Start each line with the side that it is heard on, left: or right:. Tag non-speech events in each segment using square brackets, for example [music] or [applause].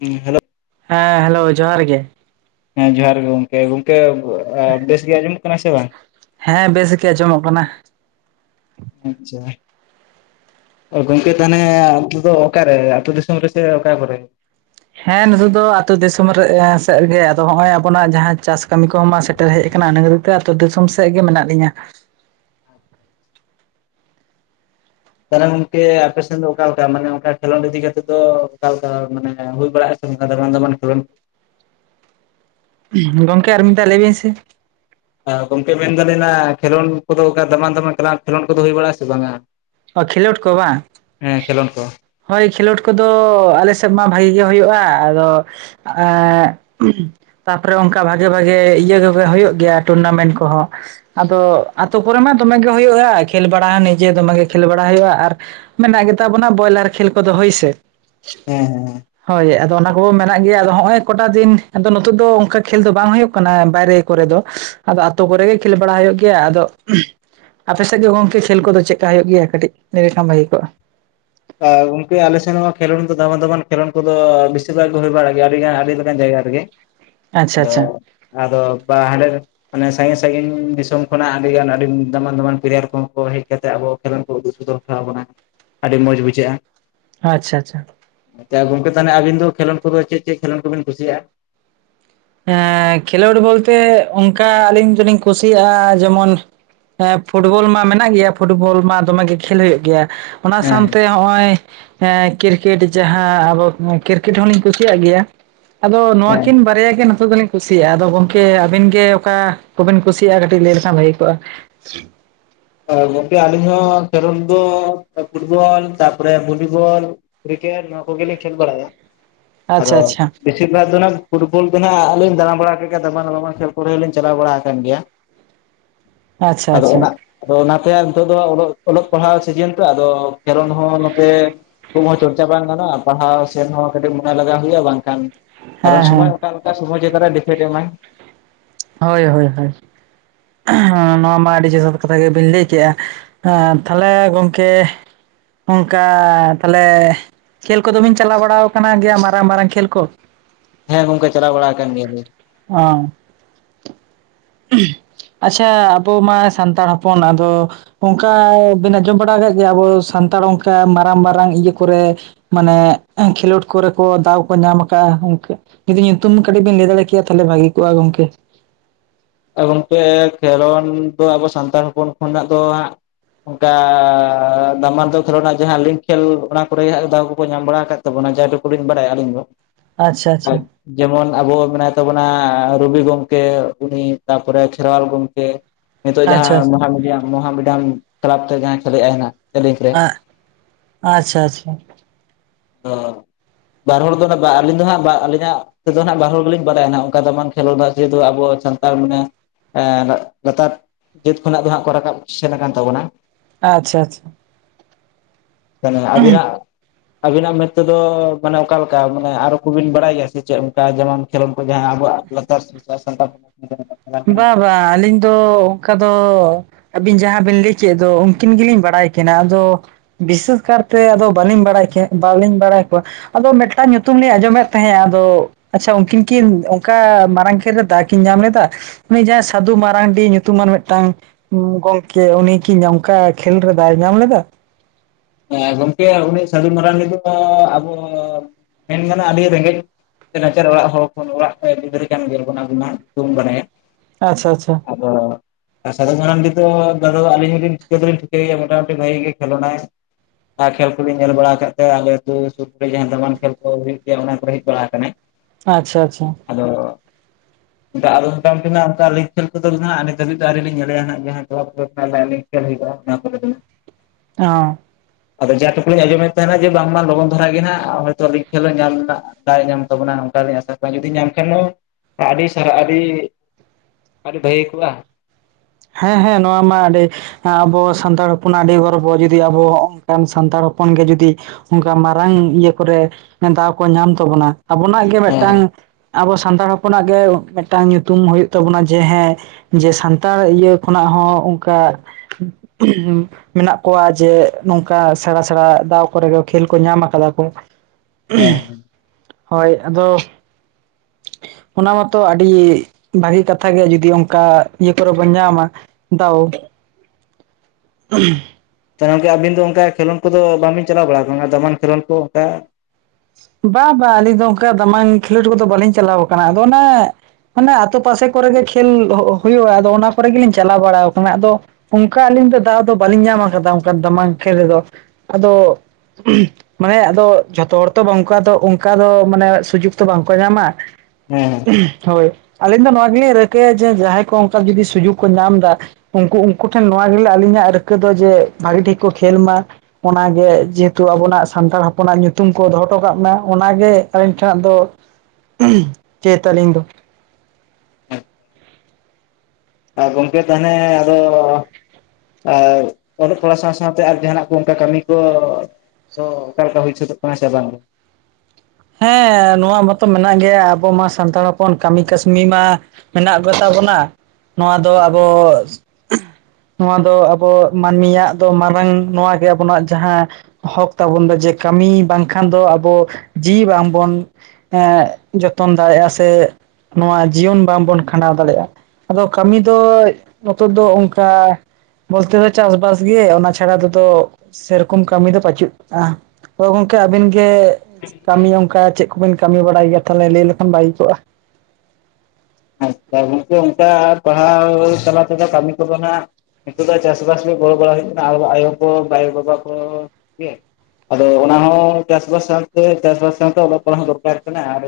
left: ᱦᱩᱸ ᱦᱮᱞᱳ
right: ᱦᱮᱸ ᱦᱮᱞᱳ ᱡᱚᱦᱟᱨ ᱜᱮ
left: ᱦᱮᱸ ᱡᱚᱦᱟᱨ ᱜᱮ ᱜᱚᱝᱠᱮ ᱜᱚᱝᱠᱮ ᱟᱹᱵ ᱵᱮᱥ ᱜᱮ ᱟᱸᱡᱚᱢᱚᱜ ᱠᱟᱱᱟ ᱥᱮ ᱵᱟᱝ
right: ᱦᱮᱸ ᱵᱮᱥ ᱜᱮ ᱟᱸᱡᱚᱢᱚᱜ ᱠᱟᱱᱟ
left: ᱟᱪᱪᱷᱟ ᱜᱚᱝᱠᱮ ᱛᱟᱦᱚᱱᱮ ᱟᱹᱛᱩ ᱫᱚ ᱚᱠᱟᱨᱮ ᱟᱛᱩ ᱫᱤᱥᱚᱢ ᱨᱮ ᱥᱮ ᱚᱠᱟ ᱠᱚᱨᱮ
right: ᱦᱮᱸ ᱱᱤᱛᱚᱜ ᱫᱚ ᱟᱛᱩ ᱫᱤᱥᱚᱢ ᱨᱮ ᱥᱮᱫ ᱜᱮ ᱟᱫᱚ ᱦᱚᱸᱜᱼᱚᱭ ᱟᱵᱚᱱᱟᱜ ᱡᱟᱦᱟᱸ ᱪᱟᱥᱼᱼ ᱠᱟᱹᱢᱤ ᱠᱚᱦᱚᱸ ᱢᱟ ᱥᱮᱴᱮᱨ ᱦᱮᱡ ᱟᱠᱟᱱᱟ ᱚᱱᱟ ᱠᱷᱟᱹᱛᱤᱨ ᱛᱮ ᱟᱛᱳ ᱫᱤᱥᱚᱢ ᱥᱮᱫ ᱜᱮ ᱢᱮᱱᱟᱜ ᱞᱤᱧᱟ
left: ᱛᱟᱦᱚᱞᱮ ᱜᱚᱝᱠᱮ ᱟᱯᱮᱥᱱ ᱫᱚ ᱚᱠᱟᱮᱠᱟ ᱢᱟᱱᱮ ᱚᱱᱠᱟ ᱠᱷᱮᱞᱳᱰ ᱤᱫᱤ ᱠᱟᱛᱮᱜ ᱫᱚ ᱚᱠᱟ ᱞᱮᱠᱟᱠᱟ ᱢᱟᱱᱮ ᱦᱩᱭ ᱵᱟᱲᱟᱜᱼᱟ ᱫᱢᱟᱱ ᱫᱢᱟᱱ [inaudible]
right: ᱜᱚᱝᱠᱮ ᱟᱨ ᱢᱤᱫ ᱫᱟ ᱞᱟᱹᱭ ᱵᱤᱱ ᱥᱮ
left: ᱜᱚᱝᱠᱮ ᱢᱮᱱᱫᱟᱞᱤᱱᱼᱟ ᱠᱷᱮᱞᱳᱰ ᱠᱚᱫᱚ ᱚᱠᱟ ᱫᱟᱢᱟᱱ ᱫᱟᱢᱟᱱ ᱠᱷᱮᱞᱳᱰ ᱠᱚᱫᱚ ᱦᱩᱭ ᱵᱟᱲ ᱟ ᱥᱮ ᱵᱟᱝᱼᱟ
right: ᱚ ᱠᱷᱤᱞᱳᱰ ᱠᱚ ᱵᱟ
left: ᱠᱚ
right: ᱦᱳᱭ ᱠᱷᱮᱞᱳᱰ ᱠᱚᱫᱚ ᱟᱞᱮ ᱥᱮᱫ ᱢᱟ ᱵᱷᱟᱜᱤ ᱜᱮ ᱦᱩᱭᱩᱜᱼᱟ ᱟᱫᱚ ᱟ ᱛᱟᱯᱚᱨᱮ ᱚᱱᱠᱟ ᱵᱷᱟᱜᱮ ᱵᱷᱟᱜᱮ ᱤᱭᱟᱹ ᱠᱚᱮ ᱦᱩᱭᱩᱜ ᱜᱮᱭᱟ ᱴᱩᱨᱱᱟᱢᱮᱱᱴ ᱠᱚᱦᱚᱸ ᱟᱫᱚ ᱟᱛᱳ ᱠᱚᱨᱮ ᱢᱟ ᱫᱚᱢᱮ ᱜᱮ ᱦᱩᱭᱩᱜᱼᱟ ᱠᱷᱮᱞ ᱵᱟᱲᱟ ᱦᱚᱸ ᱱᱤᱡᱮ ᱫᱚᱢᱮ ᱜᱮ ᱠᱷᱮᱞ ᱵᱟᱲᱟ ᱦᱩᱭᱩᱜᱼᱟ ᱟᱨ ᱢᱮᱱᱟᱜ ᱜᱮ ᱛᱟᱵᱚᱱᱟ ᱵᱚᱭᱞᱟᱨ ᱠᱷᱮᱞ ᱠᱚᱫᱚ ᱦᱳᱭᱥᱮ
left: ᱦᱮᱸ ᱦᱮᱸ
right: ᱦᱳᱭ ᱟᱫᱚ ᱚᱱᱟ ᱠᱚ ᱢᱮᱱᱟᱜ ᱜᱮᱭᱟ ᱟᱫᱚ ᱦᱚᱸᱜ ᱚᱭ ᱠᱚᱴᱟ ᱫᱤᱱ ᱟᱫᱚ ᱱᱤᱛᱳ ᱫᱚ ᱚᱱᱠᱟ ᱠᱷᱮᱞ ᱫᱚ ᱵᱟᱝ ᱦᱩᱭᱩᱜ ᱠᱟᱱᱟ ᱵᱟᱭᱨᱮ ᱠᱚᱨᱮ ᱫᱚ ᱟᱫᱚ ᱟᱛᱳ ᱠᱚᱨᱮᱜ ᱜᱮ ᱠᱷᱮᱞ ᱵᱟᱲᱟ ᱦᱳᱭᱳᱜ ᱜᱮᱭᱟ ᱟᱫᱚ ᱟᱯᱮ ᱥᱮᱫ ᱜᱮ ᱜᱚᱝᱠᱮ ᱠᱷᱮᱞ ᱠᱚᱫᱚ ᱪᱮᱫᱠᱟ ᱦᱩᱭᱩᱜ ᱜᱮᱭᱟ ᱠᱟᱹᱴᱤᱡ ᱞᱟᱹᱭ ᱞᱮᱠᱷᱟᱱ ᱵᱷᱟᱜᱮ ᱠᱚᱜᱼᱟ
left: ᱟᱨ ᱜᱚᱝᱠᱮ ᱟᱞ ᱥᱮᱱ ᱢᱟ ᱠᱷᱮᱸᱞᱳᱰ ᱫᱚ ᱫᱟᱢᱟᱱ ᱫᱟᱢᱟᱱ ᱠᱷᱮᱞᱳᱰ ᱠᱚᱫᱚ ᱵᱤᱥᱤᱨ ᱵᱷᱟᱜᱽ ᱜᱮ ᱦᱩᱭ ᱵᱟᱲᱟᱜ ᱜᱮᱭᱟ ᱟᱹᱰᱤ ᱜᱟᱱ ᱟᱹᱰᱤ ᱞᱮᱠᱟᱱ ᱡᱟᱭᱜᱟ ᱨᱮᱜᱮᱡ
right: ᱟᱪᱪᱷᱟ
left: ᱟᱫᱚ
right: ᱟᱪᱪᱷᱟ
left: ᱟᱫᱚ ᱵᱟ ᱦᱟᱸᱰᱮ ᱢᱟᱱᱮ ᱥᱟᱺᱜᱤᱧ ᱥᱟᱺᱜᱤᱧ ᱫᱤᱥᱚᱢ ᱠᱷᱚᱱᱟᱜ ᱟᱹᱰᱤ ᱜᱟᱱ ᱟᱹᱰᱤ ᱫᱟᱢᱟᱱ ᱫᱟᱢᱟᱱ ᱯᱮᱞᱮᱭᱟᱨ ᱠᱚᱦᱚ ᱠᱚ ᱦᱮᱡ ᱠᱟᱛᱮ ᱟᱵᱚ ᱠᱷᱮᱞᱳᱰ ᱠᱚ ᱩᱫᱩᱜ ᱥᱚᱫᱚᱨ ᱟᱵᱚᱱ ᱴᱟᱣᱟ ᱵᱚᱱᱟ ᱟᱹᱰᱤ ᱢᱚᱡᱽ ᱵᱩᱡᱷᱟᱹᱜᱼᱟ
right: ᱟᱪᱪᱷᱟ ᱟᱪᱪᱷᱟ
left: ᱟᱪᱪᱷᱟ ᱜᱚᱝᱠᱮ ᱛᱟᱦᱞᱮ ᱟᱹᱵᱤᱱ ᱫᱚ ᱠᱷᱮᱞᱳᱰ ᱠᱚᱫᱚ ᱪᱮᱫ ᱪᱮᱫ ᱠᱷᱮᱞᱳᱰ ᱠᱚᱵᱤᱱ ᱠᱩᱥᱤᱭᱜᱼᱟ?
right: ᱦᱮᱸ ᱠᱷᱮᱞᱳᱰ ᱵᱚᱞᱛᱮ ᱚᱱᱠᱟ ᱟᱹᱞᱤᱧ ᱫᱚᱞᱤᱧ ᱠᱩᱥᱤᱭᱟᱜᱼᱟ ᱡᱮᱢᱚᱱ ᱦᱮᱸ ᱯᱷᱩᱴᱵᱚᱞ ᱢᱟ ᱢᱮᱱᱟᱜ ᱜᱮᱭᱟ ᱯᱷᱩᱴᱵᱚᱞ ᱢᱟ ᱫᱚᱢᱮᱜᱮ ᱠᱷᱮᱞ ᱦᱩᱭᱩᱜ ᱜᱮᱭᱟ ᱚᱱᱟ
left: ᱦᱮᱸ
right: ᱥᱟᱶᱛᱮ ᱦᱚᱜᱼᱚᱭ ᱠᱨᱤᱠᱮᱴ ᱡᱟᱦᱟᱸ ᱟᱵᱚ ᱠᱨᱤᱠᱮᱴ ᱦᱚᱞᱤᱧ ᱠᱩᱥᱤᱭᱟᱜ ᱜᱮᱭᱟ ᱾ ᱟᱫᱚ
left: ᱦᱮᱸ
right: ᱱᱚᱣᱟᱠᱤᱱ ᱵᱟᱨᱭᱟ ᱜᱮ ᱱᱟ ᱠᱩᱥᱤ ᱫᱚᱞᱤᱧ ᱠᱩᱥᱤᱭᱟᱜᱼᱟ ᱟᱫᱚ ᱜᱚᱢᱠᱮ ᱟᱹᱵᱤᱱ ᱜᱮ ᱚᱠᱟ ᱠᱚᱵᱤᱱ ᱠᱩᱥᱤᱭᱟᱜᱼᱟ ᱠᱟᱹᱴᱤᱡ ᱞᱟᱹᱭ ᱞᱮᱠᱷᱟᱱ ᱵᱷᱟᱹᱜᱮ ᱠᱚᱜᱼᱟ
left: ᱮ ᱜᱚᱝᱠᱮ ᱟᱞᱤᱧ ᱦᱚᱸ ᱠᱷᱮᱞᱳᱰ ᱫᱚ ᱯᱷᱩᱴᱵᱚᱞ ᱛᱟᱨᱯᱚᱨᱮ ᱵᱷᱚᱞᱤᱵᱚᱞ ᱠᱨᱤᱠᱮᱴ ᱱᱚᱣᱟ ᱠᱚᱜᱮᱞᱮ ᱠᱷᱮᱞ ᱵᱟᱲᱟᱭᱟ ᱟᱫᱚ
right: ᱟᱪᱪᱷᱟ ᱟᱪᱪᱷᱟ
left: ᱵᱮᱥᱤᱨ ᱵᱷᱟᱜᱽ ᱫᱚ ᱱᱟᱜ ᱯᱷᱩᱴᱵᱚᱞ ᱫᱚ ᱱᱟᱦᱟᱜ ᱟᱞᱤᱧ ᱫᱟᱬᱟ ᱵᱟᱲᱟ ᱠᱮᱫ ᱜᱮ ᱫᱟᱢᱟᱱ ᱫᱟᱢᱟᱱ ᱠᱷᱮᱞ ᱠᱚᱨᱮ ᱦᱚᱸ ᱞᱤᱧ ᱪᱟᱞᱟᱣ ᱵᱟᱲᱟ ᱟᱠᱟᱱ ᱜᱮᱭᱟ
right: ᱟᱪᱪᱷᱟ
left: ᱟᱫᱚ
right: ᱟᱪᱪᱷᱟ
left: ᱚᱱᱟ ᱟᱫᱚ ᱚᱱᱟᱛᱮ ᱦᱟᱜ ᱱᱤᱛᱚᱜ ᱫᱚ ᱚᱞᱚᱜ ᱚᱞᱚᱜ ᱯᱟᱲᱦᱟᱣ ᱥᱤᱡᱮᱱ ᱛᱚ ᱟᱫᱚ ᱠᱷᱮᱞᱳᱰ ᱦᱚᱸ ᱱᱚᱛᱮ ᱠᱷᱩᱵ ᱦᱚᱸ ᱪᱚᱨᱪᱟ ᱵᱟᱝ ᱜᱟᱱᱚᱜᱼᱟ ᱯᱟᱲᱦᱟᱣ ᱥᱮᱱ ᱦᱚᱸ ᱠᱟᱹᱴᱤᱡ ᱢᱚᱱᱮ ᱞᱟᱜᱟᱣ ᱦᱩᱭᱩᱜᱼᱟ ᱵᱟᱝᱠᱷᱟᱱ ᱟᱨᱚᱢ
right: ᱦᱮᱸ
left: ᱥᱚᱢᱚᱭ
right: ᱦᱮᱸ
left: ᱚᱠᱟ ᱞᱮᱠᱟ ᱥᱚᱢᱚᱭ ᱪᱮᱛᱟᱱ ᱨᱮ ᱰᱤᱯᱷᱮᱴ ᱮᱢᱟᱭ
right: ᱦᱳᱭ ᱦᱳᱭ ᱦᱳᱭ ᱮᱦ ᱱᱚᱣᱟ ᱢᱟ ᱟᱹᱰᱤ ᱡᱚᱛᱷᱟᱛ ᱠᱟᱛᱷᱟ ᱜᱮᱵᱤᱱ ᱞᱟᱹᱭ ᱠᱮᱜᱼᱟ ᱦᱮᱸ ᱛᱷᱟᱞᱮ ᱜᱚᱝᱠᱮ ᱚᱱᱠᱟ ᱛᱟᱦᱞᱮ ᱠᱷᱮᱞ ᱠᱚᱫᱚ ᱵᱤᱱ ᱪᱟᱞᱟᱣ ᱵᱟᱲᱟ ᱟᱠᱟᱱᱟ ᱜᱮᱭᱟ ᱢᱟᱨᱟᱝ ᱢᱟᱨᱟᱝ ᱠᱷᱮᱞ ᱠᱚ
left: ᱦᱮᱸ ᱜᱚᱝᱠᱮ ᱪᱟᱞᱟᱣ ᱵᱟᱲᱟ ᱠᱟᱱ ᱜᱮᱭᱟᱞᱤᱧ
right: ᱚ ᱩᱜ ᱟᱪᱪᱷᱟ ᱟᱵᱚ ᱢᱟ ᱥᱟᱱᱛᱟᱲ ᱦᱚᱯᱚᱱ ᱟᱫᱚ ᱚᱱᱠᱟ ᱵᱤᱱ ᱟᱸᱡᱚᱢ ᱵᱟᱲᱟ ᱟᱠᱟᱫᱟ ᱜᱮᱭᱟᱢ ᱟᱵᱚ ᱥᱟᱱᱛᱟᱲ ᱚᱱᱠᱟ ᱢᱟᱨᱟᱝ ᱢᱟᱨᱟᱝ ᱤᱭᱟᱹ ᱠᱚᱨᱮ ᱢᱟᱱᱮ ᱮ ᱠᱷᱮᱞᱳᱰ ᱠᱚᱨᱮ ᱠᱚ ᱫᱟᱣ ᱠᱚ ᱧᱟᱢ ᱟᱠᱟᱜᱼᱟ ᱤᱝᱠᱟ. ᱡᱩᱫᱤ ᱧᱩᱛᱩᱢ ᱠᱟᱹᱴᱤᱡ ᱵᱤᱱ ᱞᱟᱹᱭ ᱫᱟᱲᱮ ᱠᱮᱭᱟ ᱛᱟᱦᱞᱮ ᱵᱷᱟᱹᱜᱤ ᱠᱚᱜᱼᱟ ᱜᱚᱝᱠᱮ
left: ᱜᱚᱝᱠᱮ ᱠᱷᱮᱞᱳᱰ ᱫᱚ ᱟᱵᱚ ᱥᱟᱱᱛᱟᱲ ᱦᱚᱯᱚᱱ ᱠᱷᱚᱱᱟᱜ ᱫᱚ ᱦᱟᱸᱜ ᱚᱝᱠᱟ ᱫᱟᱢᱟᱱ ᱫᱚ ᱠᱷᱮᱞᱳᱰ ᱦᱟᱸᱜ ᱡᱮ ᱦᱟᱸᱜ ᱞᱤᱝᱠ ᱠᱷᱮᱞ ᱚᱱᱟ ᱠᱚᱨᱮ ᱜᱮ ᱦᱟᱸᱜ ᱫᱟᱣ ᱠᱚᱠᱚ ᱧᱟᱢ ᱵᱟᱲᱟ ᱠᱟᱫ ᱛᱟᱵᱚᱱᱟ ᱡᱟ ᱴᱩᱠᱩᱞᱤᱧ ᱵᱟᱲᱟᱭᱟ ᱟᱹᱞᱤᱧ ᱫᱚ
right: ᱟᱪᱪᱷᱟ ᱟᱪᱪᱷᱟ
left: ᱡᱮᱢᱚᱱ ᱟᱵᱚ ᱢᱮᱱᱟᱭ ᱛᱟᱵᱚᱱᱟ ᱨᱚᱵᱤ ᱜᱚᱢᱠᱮ ᱩᱱᱤ ᱛᱟᱯᱚᱨᱮ ᱠᱷᱮᱨᱣᱟᱞ ᱜᱚᱢᱠᱮ ᱱᱤᱛᱚᱜ
right: ᱟᱪᱪᱷᱟ
left: ᱡᱟᱦᱟᱸ ᱢᱚᱦᱟ ᱢᱤᱰᱤᱭᱟᱢ ᱢᱚᱦᱟ ᱢᱮᱰᱟᱢ ᱠᱞᱟᱵᱽ ᱛᱮ ᱡᱟᱦᱟᱸᱭ ᱠᱷᱮᱞᱮᱜ ᱟᱭ ᱱᱟᱸᱜ [unintelligible]
right: ᱟᱪᱪᱷᱟ ᱟᱪᱪᱷᱟ
left: [unintelligible] ᱵᱟᱨ ᱦᱚᱲ ᱫᱚ ᱟᱹᱞᱤᱧ ᱫᱚ ᱦᱟᱸᱜ ᱟᱹᱞᱤᱧᱟᱜ ᱛᱮᱫᱚ ᱱᱟᱜ ᱵᱟᱨ ᱦᱚᱲ ᱜᱮᱞᱤᱧ ᱵᱟᱰᱟᱭᱟ ᱱᱟᱜ ᱚᱱᱠᱟ ᱫᱟᱢᱟᱱ ᱠᱷᱮᱞᱳᱰᱟ ᱡᱮᱦᱮᱛᱩ ᱟᱵᱚ ᱥᱟᱱᱛᱟᱲ ᱢᱟᱱᱮ ᱮᱸ ᱞᱟᱛᱟᱨ ᱡᱟᱹᱛ ᱠᱷᱚᱱᱟᱜ ᱫᱚ ᱦᱟᱸᱜ ᱠᱚ ᱨᱟᱠᱟᱵ ᱥᱮᱱ ᱠᱟᱱ ᱛᱟᱵᱚᱱᱟ
right: ᱟᱪᱪᱷᱟ ᱟᱪᱪᱷᱟ
left: ᱛᱟᱞᱦᱮ ᱟᱹᱵᱤᱱᱟᱜ ᱟᱵᱤᱱᱟᱜ ᱢᱮᱫ ᱛᱮᱫᱚ ᱢᱟᱱᱮ ᱚᱠᱟ ᱞᱮᱠᱟ ᱢᱟᱱᱮ ᱟᱨ ᱠᱚᱵᱤᱱ ᱵᱟᱲᱟᱭ ᱜᱮᱭᱟ ᱥᱮ ᱪᱮᱫ ᱚᱱᱠᱟ ᱡᱮᱢᱚᱱ ᱠᱷᱮᱞᱳᱰ ᱠᱚ ᱡᱟᱦᱟᱸ ᱟᱵᱚᱣᱟᱜ ᱞᱟᱛᱟᱨ ᱥᱟᱱᱛᱟᱲ [unintelligible]
right: ᱵᱟ ᱵᱟ ᱟᱹᱞᱤᱧ ᱫᱚ ᱚᱱᱠᱟ ᱫᱚ ᱟᱹᱵᱤᱱ ᱡᱟᱦᱟᱸ ᱵᱤᱱ ᱞᱟᱹᱭ ᱠᱮᱫ ᱫᱚ ᱩᱱᱠᱤᱱ ᱜᱮᱞᱤᱧ ᱵᱟᱲᱟᱭ ᱠᱤᱱᱟ ᱟᱫᱚ ᱵᱤᱥᱥᱮᱥ ᱠᱟᱨᱛᱮ ᱟᱫᱚ ᱵᱟᱹᱞᱤᱧ ᱵᱟᱲᱟᱭ ᱠᱮ ᱵᱟᱹᱞᱤᱧ ᱵᱟᱲᱟᱭ ᱠᱚᱣᱟ ᱟᱫᱚ ᱢᱮᱫᱴᱟᱝ ᱧᱩᱛᱩᱢ ᱞᱤᱧ ᱟᱸᱡᱚᱢᱮᱫ ᱛᱟᱦᱮᱸᱫ ᱟᱫᱚ ᱟᱪᱪᱷᱟ ᱩᱱᱠᱤᱱ ᱠᱤᱱ ᱚᱱᱠᱟ ᱢᱟᱨᱟᱝ ᱠᱷᱮᱞ ᱨᱮ ᱫᱟᱣ ᱠᱤᱱ ᱧᱟᱢ ᱞᱮᱫᱟ ᱩᱱᱤ ᱡᱟᱦᱟᱸᱭ ᱥᱟᱫᱷᱩ ᱢᱟᱨᱟᱱᱰᱤ ᱧᱩᱛᱩᱢᱟᱱ ᱢᱮᱫᱴᱟᱝ ᱜᱚᱝᱠᱮ ᱩᱱᱤ ᱠᱤ ᱱᱚᱝᱠᱟ ᱠᱷᱮᱞ ᱨᱮ ᱫᱟᱣᱮ ᱧᱟᱢ ᱞᱮᱫᱟ?
left: ᱮᱸ ᱜᱚᱢᱠᱮ ᱩᱱᱤ ᱥᱟ. ᱫᱷᱩ ᱢᱟᱨᱟᱱᱰᱤ ᱫᱚ ᱟᱵᱚ ᱴᱷᱮᱱ ᱢᱟᱱᱮ ᱟ. ᱰᱤ ᱨᱮᱸᱜᱮᱡ ᱱᱟᱪᱟᱨ ᱚᱲᱟᱜ ᱦᱚᱲ ᱠᱷᱚᱱ ᱚᱲᱟᱜ ᱜᱤᱫᱽᱨᱟᱹ ᱠᱟᱱ ᱜᱮᱭᱟ [unintelligible] ᱵᱟᱲᱟᱭᱟ
right: ᱟᱪᱪᱷᱟ ᱟᱪᱪᱷᱟ
left: ᱟᱫᱚ ᱟ ᱥᱟᱫᱷᱩ ᱢᱟᱨᱟᱱᱰᱤ ᱫᱚ ᱫᱟᱫᱟ ᱫᱚ ᱟᱹᱞᱤᱧ ᱦᱚᱸᱞᱤᱧ ᱴᱷᱤᱠᱟᱹ ᱫᱚᱞᱤᱧ ᱴᱷᱤᱠᱟᱹᱭᱟ ᱢᱚᱴᱟᱢᱩᱴᱤ ᱵᱷᱟᱜᱤ ᱜᱮ ᱠᱷᱮᱞᱳᱰᱟᱭ ᱟ ᱠᱷᱮᱞ ᱠᱚᱞᱤᱧ ᱧᱮᱞ ᱵᱟᱲᱟ ᱟᱠᱟᱫ ᱛᱟᱭᱟ ᱟᱞᱮ ᱟᱹᱛᱩ ᱥᱩᱨ ᱠᱚᱨᱮ ᱡᱟᱦᱟᱸ ᱫᱟᱢᱟᱱ ᱠᱷᱮᱞ ᱠᱚ ᱦᱩᱭᱩᱜ ᱜᱮᱭᱟ ᱚᱱᱟ ᱠᱚᱨᱮ ᱦᱮᱡ ᱵᱟᱲᱟ ᱟᱠᱟᱱᱟᱭ
right: ᱟᱪᱷᱟ ᱟᱪᱷᱟ
left: ᱟᱫᱚ ᱫᱟ ᱟᱫᱚ ᱚᱱᱠᱟᱱ ᱴᱤᱢ ᱟᱜ ᱚᱱᱠᱟ ᱞᱤᱠ ᱠᱷᱮᱞ ᱠᱚᱫᱚ ᱱᱟᱜ ᱱᱤᱛ ᱫᱷᱟ. ᱵᱤᱡ ᱫᱚ ᱟ. ᱣᱨᱤᱞᱤᱧ ᱧᱮᱞᱮᱭᱟ ᱱᱟᱜ ᱡᱟᱸᱦᱟ ᱠᱚ [unintelligible] ᱠᱷᱮᱞ ᱦᱳᱭᱳᱜᱼᱟ ᱚᱱᱟ ᱠᱚᱨᱮ ᱫᱚ ᱱᱟᱜ
right: ᱚᱸ
left: ᱟᱫᱚ ᱡᱟ ᱴᱩᱠᱩ ᱞᱤᱧ ᱟᱸᱡᱚᱢᱮᱫ ᱛᱟᱦᱮᱱᱟ ᱡᱮ ᱵᱟᱝᱢᱟ ᱞᱚᱜᱚᱱ ᱫᱷᱟᱨᱟ ᱜᱮ ᱱᱟᱸᱜ ᱦᱚᱭᱛᱚ ᱞᱤᱠᱷ ᱠᱷᱮᱞ ᱦᱚᱸ ᱧᱟᱢ ᱨᱮᱱᱟᱜ ᱫᱟᱭᱮ ᱧᱟᱢ ᱛᱟᱵᱚᱱᱟ ᱚᱱᱠᱟᱞᱤᱧ ᱟᱸᱥᱟᱜ ᱠᱚᱣᱟ ᱡᱩᱫᱤ ᱧᱟᱢ ᱠᱷᱟᱱᱮ ᱢᱟ ᱟᱹᱰᱤ ᱥᱟᱨᱦᱟᱣ ᱟᱹᱰᱤ ᱟᱹᱰᱤ ᱜᱷᱟᱜᱤᱠᱚᱜ-ᱟ ᱾
right: ᱦᱮᱸ ᱦᱮᱸ ᱱᱚᱣᱟ ᱢᱟ ᱟᱹᱰᱤ ᱟᱵᱚ ᱥᱟᱱᱛᱟᱲ ᱦᱚᱯᱚᱱᱟᱜ ᱟᱹᱰᱤ ᱜᱚᱨᱵᱚ ᱵᱚᱜ ᱡᱚᱫᱤ ᱟᱵᱚ ᱦᱚᱜ-ᱚᱱ ᱠᱟᱱ ᱥᱟᱱᱛᱟᱲ ᱦᱚᱯᱚᱱ ᱜᱮ ᱡᱩᱫᱤ ᱚᱱᱠᱟ ᱢᱟᱨᱟᱝ ᱤᱭᱟᱹ ᱠᱚᱨᱮ ᱫᱟᱣ ᱠᱚ ᱧᱟᱢ ᱛᱟᱵᱚᱱᱟ, ᱟᱵᱚᱱᱟᱜ ᱜᱮ ᱢᱤᱫᱴᱟᱝ
left: ᱦᱮᱸ
right: ᱟᱵᱚ ᱥᱟᱱᱛᱟᱲ ᱦᱚᱯᱚᱱᱟᱜ ᱜᱮ ᱢᱤᱫᱴᱟᱝ ᱧᱩᱛᱩᱢ ᱦᱩᱭᱩᱜ ᱛᱟᱵᱚᱱᱟ ᱡᱮ ᱦᱮᱸ ᱡᱮ ᱥᱟᱱ ᱥᱟᱱᱛᱟᱲ ᱤᱭᱟᱹ ᱠᱷᱚᱱᱟᱜ ᱦᱚᱸ ᱚᱱᱠᱟ [unintelligible] ᱢᱮᱱᱟᱜ ᱠᱚᱣᱟ ᱡᱮ ᱱᱚᱝᱠᱟ ᱥᱮᱬᱟ ᱥᱮᱬᱟ ᱫᱟᱣ ᱠᱚᱨᱮ ᱜᱮ ᱠᱷᱮᱞ ᱠᱚ ᱧᱟᱢ ᱟᱠᱟᱫᱟ ᱠᱚ ᱾
left: ᱦᱮᱸ
right: [inaudible] ᱦᱳᱭ ᱟᱫᱚ ᱚᱱᱟ ᱢᱟᱛᱚ ᱟᱹᱰᱤ ᱵᱷᱟᱹᱜᱤ ᱠᱟᱛᱷᱟ ᱜᱮ ᱡᱩᱚᱫᱤ ᱚᱱᱠᱟ ᱤᱭᱟᱹ ᱠᱚᱨᱮ ᱵᱚᱱ ᱧᱟᱢᱟ ᱾ ᱫᱟᱸᱣ [inaudible]
left: ᱛᱟᱦᱮ ᱜᱚᱢᱠᱮ ᱟᱵᱤᱱ ᱫᱚ ᱚᱱᱠᱟ ᱠᱷᱮᱞᱳᱱ ᱠᱚᱫᱚ ᱵᱟᱝᱵᱤᱱ ᱪᱟᱞᱟᱣ ᱵᱟᱲᱟ ᱟᱠᱟᱱᱟ ᱫᱟᱢᱟᱱ ᱠᱷᱮᱞᱳᱱ ᱠᱚ ᱚᱱᱠᱟ?
right: ᱵᱟᱝ ᱵᱟᱝ ᱟᱹᱞᱤᱧ ᱫᱚ ᱚᱱᱠᱟ ᱫᱟᱢᱟᱱ ᱠᱷᱮᱞᱳᱰ ᱠᱚᱫᱚ ᱵᱟᱞᱤᱧ ᱪᱟᱞᱟᱣ ᱟᱠᱟᱱᱟ, ᱟᱫᱚ ᱚᱱᱮ ᱢᱟᱱᱮ ᱟᱛᱳ ᱯᱟᱥᱮ ᱠᱚᱨᱮ ᱜᱮ ᱠᱷᱮᱞ ᱦᱳ ᱦᱩᱭᱩᱜᱼᱟ ᱟᱫᱚ ᱚᱱᱟ ᱠᱚᱨᱮ ᱜᱮᱞᱤᱧ ᱪᱟᱞᱟᱣ ᱵᱟᱲᱟ ᱟᱠᱟᱱᱟ ᱟᱫᱚ ᱚᱱᱠᱟ ᱟᱹᱞᱤᱧ ᱫᱚ ᱫᱟᱣ ᱫᱚ ᱵᱟᱞᱤᱧ ᱧᱟᱢ ᱟᱠᱟᱫᱟ ᱚᱱᱠᱟᱱ ᱫᱟᱢᱟᱱ ᱠᱷᱮᱠ ᱨᱮᱫᱚ ᱟᱫᱚ [inaudible] ᱢᱟᱱᱮ ᱟᱫᱚ ᱡᱷᱚᱛᱚ ᱦᱚᱲ ᱛᱚ ᱚᱱᱠᱟ ᱫᱚ ᱟᱱᱠᱟ ᱫᱚ ᱢᱟᱱᱮ ᱥᱩᱡᱩᱜ ᱛᱚ ᱵᱟᱝ-ᱠᱚ ᱧᱟᱢᱟ ᱾
left: ᱦᱮᱸ ᱾
right: [inaudible] ᱦᱳᱭ ᱟᱹᱞᱤᱧ ᱫᱚ ᱱᱚᱣᱟ ᱜᱮᱞᱤᱧ ᱨᱤᱠᱟᱹᱭᱟ ᱡᱮ ᱡᱟᱦᱟᱸᱭ ᱠᱚ ᱚᱱᱠᱟ ᱡᱩᱫᱤ ᱥᱩᱡᱩᱜᱽ ᱠᱚ ᱧᱟᱢ ᱫᱟ ᱩᱱᱠᱩ ᱩᱱᱠᱩ ᱴᱷᱮᱱ ᱱᱚᱣᱟ ᱜᱮ ᱟᱹᱞᱤᱧᱟᱜ ᱨᱤᱠᱟᱹ ᱫᱚ ᱡᱮ ᱵᱷᱟᱹᱜᱤ ᱴᱷᱤᱠ ᱠᱚ ᱠᱷᱮᱞ ᱢᱟ ᱾ ᱚᱱᱟᱜᱮ ᱡᱮᱦᱮᱛᱩ ᱟᱵᱚᱱᱟᱜ ᱥᱟᱱᱛᱟᱲ ᱦᱚᱯᱚᱱᱟᱜ ᱧᱩᱛᱩᱢ ᱠᱚ ᱫᱚᱦᱚ ᱴᱚ ᱠᱟᱜ ᱢᱟ ᱚᱱᱟᱜᱮ ᱟᱹᱞᱤᱧ ᱴᱷᱮᱱᱟᱜ [inaudible] ᱫᱚ ᱪᱟᱹᱭ ᱛᱟᱞᱤᱧ ᱫᱚ ᱾
left: ᱜᱚᱢᱠᱮ ᱛᱟᱦᱚᱞᱮ ᱟᱫᱚ ᱟᱨ ᱚᱞᱚᱜ ᱯᱟᱲᱦᱟᱣ ᱥᱟᱶ ᱥᱟᱶᱛᱮ ᱟᱨ ᱡᱟᱦᱱᱟᱜ ᱠᱚ ᱚᱱᱠᱟ ᱠᱟᱹᱢᱤ ᱠᱚ ᱛᱚ ᱚᱠᱟᱞᱮᱠᱟ ᱦᱩᱭ ᱥᱟᱹᱛᱚᱜ ᱠᱟᱱᱟ ᱥᱮ ᱵᱟᱝᱜᱮ?
right: ᱦᱮᱸ ᱱᱚᱣᱟ ᱢᱟᱛᱚ ᱢᱮᱱᱟᱜ ᱜᱮᱭᱟ ᱟᱵᱚ ᱢᱟ ᱥᱟᱱᱛᱟᱲ ᱦᱚᱯᱚᱱ, ᱠᱟᱹᱢᱤ ᱠᱟᱹᱥᱢᱤ ᱢᱟ ᱦᱮᱱᱟᱜ ᱜᱮ ᱛᱟᱵᱚᱱᱟ ᱱᱚᱣᱟ ᱫᱚ ᱟᱵᱚ ᱱᱚᱣᱟ ᱫᱚ ᱟᱵᱚ ᱢᱟᱹᱱᱢᱤᱭᱟᱜ ᱫᱚ ᱢᱟᱨᱟᱝ ᱱᱚᱣᱟᱜᱮ ᱟᱵᱚᱱᱟᱜ ᱡᱟᱦᱟᱸ ᱦᱚᱠ ᱛᱟᱵᱚᱱ ᱫᱚ ᱡᱮ ᱠᱟᱹᱢᱤ ᱵᱟᱝᱠᱷᱟᱱ ᱫᱚ ᱟᱵᱚ ᱡᱤᱭᱤ ᱵᱟᱝᱵᱚᱱ ᱮᱸ ᱡᱚᱛᱚᱱ ᱫᱟᱲᱮᱜᱼᱟ ᱥᱮ ᱱᱚᱣᱟ ᱡᱤᱭᱚᱱ ᱵᱟᱝᱵᱚᱱ ᱠᱷᱟᱸᱰᱟᱣ ᱫᱟᱲᱮᱜᱼᱟ ᱾ ᱟᱫᱚ ᱠᱟᱹᱢᱤ ᱫᱚ ᱱᱤᱛᱚᱜ ᱫᱚ ᱚᱱᱠᱟ ᱵᱚᱞᱛᱮ ᱫᱚ ᱪᱟᱥᱵᱟᱥ ᱜᱮ ᱚᱱᱟ ᱪᱷᱟᱲᱟ ᱫᱚ ᱛᱚ ᱥᱮᱨᱚᱠᱚᱢ ᱠᱟᱹᱢᱤ ᱫᱚ ᱵᱟᱹᱪᱩᱜ-ᱟ ᱾ ᱛᱚ ᱜᱚᱢᱠᱮ ᱟᱵᱤᱱ ᱜᱮ ᱠᱟᱹᱢᱤ ᱚᱱᱠᱟ ᱪᱮᱫ ᱠᱚᱵᱤᱱ ᱠᱟᱹᱢᱤ ᱵᱟᱲᱟᱭ ᱜᱮᱭᱟ? ᱛᱟᱦᱚᱞᱮ ᱞᱟᱹᱭ ᱞᱮᱠᱷᱟᱱ ᱵᱷᱟᱹᱜᱤ ᱠᱚᱜᱼᱟ ᱾
left: ᱟᱪᱪᱷᱟ ᱜᱚᱢᱠᱮ ᱚᱱᱠᱟ ᱯᱟᱲᱦᱟᱣ ᱛᱟᱞᱟ ᱛᱮᱫᱚ ᱠᱟᱹᱢᱤ ᱠᱚᱫᱚ ᱱᱟᱜ ᱱᱤᱛᱚᱜ ᱫᱚ ᱪᱟᱥ ᱵᱟᱥ ᱜᱮ ᱜᱚᱲᱚ ᱵᱟᱲᱟ ᱦᱩᱭᱩᱜ ᱠᱟᱱᱟ ᱟᱭᱳ ᱠᱚ ᱟᱭᱳ ᱵᱟᱵᱟ ᱠᱚ ᱜᱮ ᱾ ᱟᱫᱚ ᱚᱱᱟ ᱦᱚᱸ ᱪᱟᱥᱵᱟᱥ ᱥᱟᱶᱛᱮ ᱪᱟᱥᱵᱟᱥ ᱥᱟᱶᱛᱮ ᱚᱞᱚᱜ ᱯᱟᱲᱦᱟᱣ ᱫᱚᱨᱠᱟᱨ ᱠᱟᱱᱟᱭ ᱟᱨ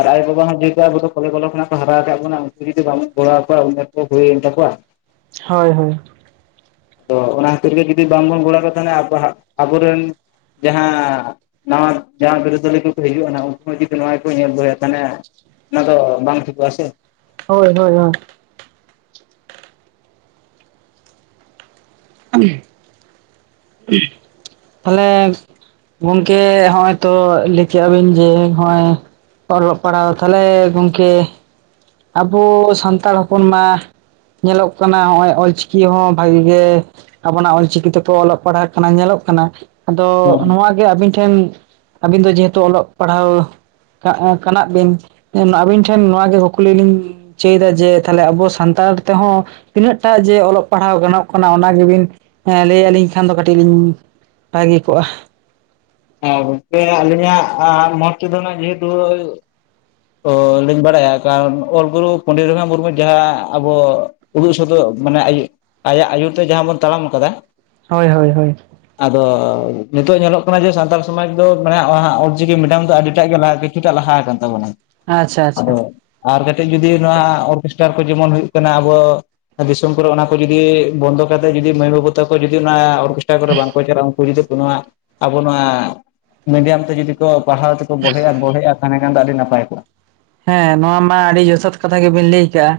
left: ᱟᱨ ᱟᱭᱳ ᱵᱟᱵᱟ ᱦᱚᱸ ᱡᱮᱦᱮᱛᱩ ᱟᱵᱚᱫᱚ ᱠᱚᱞᱮ ᱵᱟᱞᱮ ᱠᱷᱚᱱᱟᱜ ᱦᱟᱨᱟᱣ ᱟᱠᱟᱜ ᱵᱚᱱᱟ ᱩᱱᱠᱩ ᱡᱩᱫᱤ ᱵᱟᱵᱚᱱ ᱜᱚᱲᱚᱣᱟ ᱠᱚᱣᱟ ᱩᱢᱮᱨ ᱠᱚ ᱦᱩᱭᱮᱱ ᱛᱟᱠᱚᱣᱟ ᱾
right: ᱦᱳᱭ ᱦᱳᱭ ᱾
left: ᱟᱫᱚ ᱚᱱᱟ ᱠᱷᱟᱹᱛᱤᱨ ᱜᱮ ᱡᱩᱫᱤ ᱵᱟᱝᱵᱚᱱ ᱜᱚᱲ ᱟᱠᱚ ᱛᱟᱦᱚᱞᱮ ᱟᱵᱚ ᱦᱟᱸᱜ ᱟᱵᱚᱨᱮᱱ ᱡᱟᱦᱟᱸ ᱱᱟᱣᱟ ᱡᱟᱦᱟᱸ ᱵᱤᱨᱟᱹᱫᱟᱹᱟᱞᱤ ᱠᱚᱠᱚ ᱦᱤᱡᱩᱜᱼᱟ ᱩᱱᱠᱩ ᱦᱚᱸ ᱡᱩᱫᱤ ᱱᱚᱣᱟ ᱠᱚ ᱧᱮᱞ ᱫᱚᱦᱚᱭᱟ ᱛᱟᱦᱚᱞᱮ ᱚᱱᱟ ᱫᱚ ᱵᱟᱝ ᱴᱷᱤᱠᱚᱜ ᱟ ᱥᱮ ᱾
right: ᱦᱳᱭ ᱦᱳᱭ ᱦᱳᱭ ᱾ [unintelligible] [inaudible] ᱛᱟᱦᱚᱞᱮ ᱜᱚᱝᱠᱮ ᱦᱚᱜ-ᱚᱭ ᱛᱚ ᱞᱟᱹᱭ ᱠᱮᱜᱼᱟ ᱵᱤᱱ ᱡᱮ ᱦᱚᱜ-ᱚᱭ ᱚᱞᱚᱜ ᱯᱟᱲᱦᱟᱣ, ᱛᱟᱦᱚᱞᱮ ᱜᱚᱝᱠᱮ ᱟᱵᱚ ᱥᱟᱱᱛᱟᱲ ᱦᱚᱯᱚᱱ ᱢᱟ ᱧᱮᱞᱚᱜ ᱠᱟᱱᱟ ᱦᱚᱜᱼᱚᱭ ᱚᱞᱪᱤᱠᱤ ᱦᱚᱸ ᱵᱷᱟᱜᱤ ᱜᱮ ᱟᱵᱚᱱᱟᱜ ᱚᱞᱪᱤᱠᱤ ᱛᱮᱠᱚ ᱚᱞᱚᱜ ᱯᱟᱲᱦᱟᱜ ᱠᱟᱱᱟ ᱧᱮᱞᱚᱜ ᱠᱟᱱᱟ ᱟᱫᱚ ᱱᱚᱶᱟ ᱜᱮ ᱟᱵᱤᱱ ᱴᱷᱮᱱ ᱟᱵᱤᱱ ᱫᱚ ᱡᱮᱦᱮᱛᱩ ᱚᱞᱚᱜ ᱯᱟᱲᱦᱟᱣ ᱠᱟᱜ ᱠᱟᱱᱟᱜ ᱵᱤᱱ ᱟᱹᱵᱤᱱ ᱴᱷᱮᱱ ᱱᱚᱣᱟ ᱜᱮ ᱠᱩᱠᱞᱤ ᱞᱤᱧ ᱪᱟᱹᱭ ᱫᱟ ᱡᱮ ᱛᱟᱦᱚᱞᱮ ᱟᱵᱚ ᱥᱟᱱᱛᱟᱲ ᱛᱮᱦᱚᱸ ᱛᱤᱱᱟᱹᱜᱴᱟᱜ ᱡᱮ ᱚᱞᱚᱜ ᱯᱟᱲᱦᱟᱣ ᱜᱟᱱᱚᱜ ᱠᱟᱱᱟ ᱚᱱᱟ ᱜᱮᱵᱤᱱ ᱞᱟᱹᱭ ᱟᱹᱞᱤᱧ ᱠᱷᱟᱱ ᱫᱚ ᱠᱟᱹᱴᱤᱡ ᱞᱤᱧ ᱵᱷᱟᱹᱜᱤ ᱠᱚᱜᱼᱟ
left: ᱜᱚᱝᱠᱮ ᱟᱹᱞᱤᱧᱟᱜ ᱢᱚᱛ ᱛᱮᱫᱚᱱᱟᱜ ᱡᱮᱦᱮᱛᱩ ᱚ ᱞᱤᱧ ᱵᱟᱲᱟᱭᱟ ᱠᱟᱨᱚᱱ ᱚᱞ ᱜᱩᱨᱩ ᱯᱚᱱᱰᱤᱛ ᱨᱚᱜᱷᱩᱱᱟᱛᱷ ᱢᱩᱨᱢᱩ ᱡᱟᱦᱟᱸ ᱟᱵᱚ ᱩᱫᱩᱜ ᱥᱚᱫᱚᱨ ᱢᱟᱱᱮ ᱟᱭᱮ ᱟᱭᱟᱜ ᱟᱹᱭᱩᱨ ᱛᱮ ᱡᱟᱦᱟᱸ ᱵᱚᱱ ᱛᱟᱲᱟᱢ ᱠᱟᱫᱟ
right: ᱦᱳᱭ ᱦᱳᱭ ᱦᱳᱭ
left: ᱟᱫᱚ ᱱᱤᱛᱚᱜ ᱧᱮᱞᱚᱜ ᱠᱟᱱᱟ ᱡᱮ ᱥᱟᱱ ᱥᱟᱱᱛᱟᱲ ᱥᱚᱢᱟᱡᱽ ᱫᱚ ᱢᱮᱱᱟᱜᱼᱟ ᱚᱞᱪᱤᱠᱤ ᱢᱮᱰᱟᱢ ᱫᱚ ᱟᱹᱰᱤᱴᱟᱜ ᱜᱮ ᱠᱤᱪᱷᱩᱴᱟᱜ ᱞᱟᱦᱟ ᱠᱟᱱ ᱛᱟᱵᱚᱱᱟ
right: ᱟᱪᱪᱷᱟ ᱟᱪᱪᱷᱟ
left: ᱟᱫᱚ ᱟᱨ ᱠᱟᱹᱴᱤᱡ ᱡᱩᱫᱤ ᱱᱚᱣᱟ ᱚᱨᱜᱮᱥᱴᱟᱨ ᱠᱚ ᱡᱮᱢᱚᱱ ᱦᱩᱭᱩᱜ ᱠᱟᱱᱟ ᱟᱵᱚ ᱫᱤᱥᱚᱢ ᱠᱚᱨᱮ ᱚᱱᱟ ᱠᱚ ᱡᱩᱫᱤ ᱵᱚᱱᱫᱚ ᱠᱟᱛᱮᱫ ᱡᱩᱫᱤ ᱢᱟᱹᱭ ᱵᱟᱹᱵᱩ ᱛᱟᱠᱚ ᱡᱩᱫᱤ ᱚᱱᱟ ᱚᱨᱜᱮᱥᱴᱟᱨ ᱠᱚᱨᱮ ᱵᱟᱝᱠᱚ ᱪᱟᱞᱟᱜᱼᱟ ᱩᱱᱠᱩ ᱡᱩᱫᱤ ᱟᱵᱚ ᱱᱚᱣᱟ ᱟᱵᱚ ᱱᱚᱣᱟ ᱢᱤᱰᱤᱭᱟᱢ ᱛᱮ ᱡᱩᱫᱤ ᱠᱚ ᱯᱟᱲᱦᱟᱣ ᱛᱮᱠᱚ ᱵᱚᱲᱦᱮᱜᱼᱟ ᱵᱚᱲᱦᱮᱜᱼᱟ ᱛᱟᱦᱮᱸ ᱠᱷᱟᱱ ᱫᱚ ᱟᱹᱰᱤ ᱱᱟᱯᱟᱭ ᱠᱚᱜᱼᱟ
right: ᱦᱮᱸ ᱱᱚᱣᱟ ᱢᱟ ᱟᱹᱰᱤ ᱡᱚᱛᱷᱟᱛ ᱠᱟᱛᱷᱟ ᱜᱮᱵᱮᱱ ᱞᱟᱹᱭ ᱠᱟᱜᱼᱟ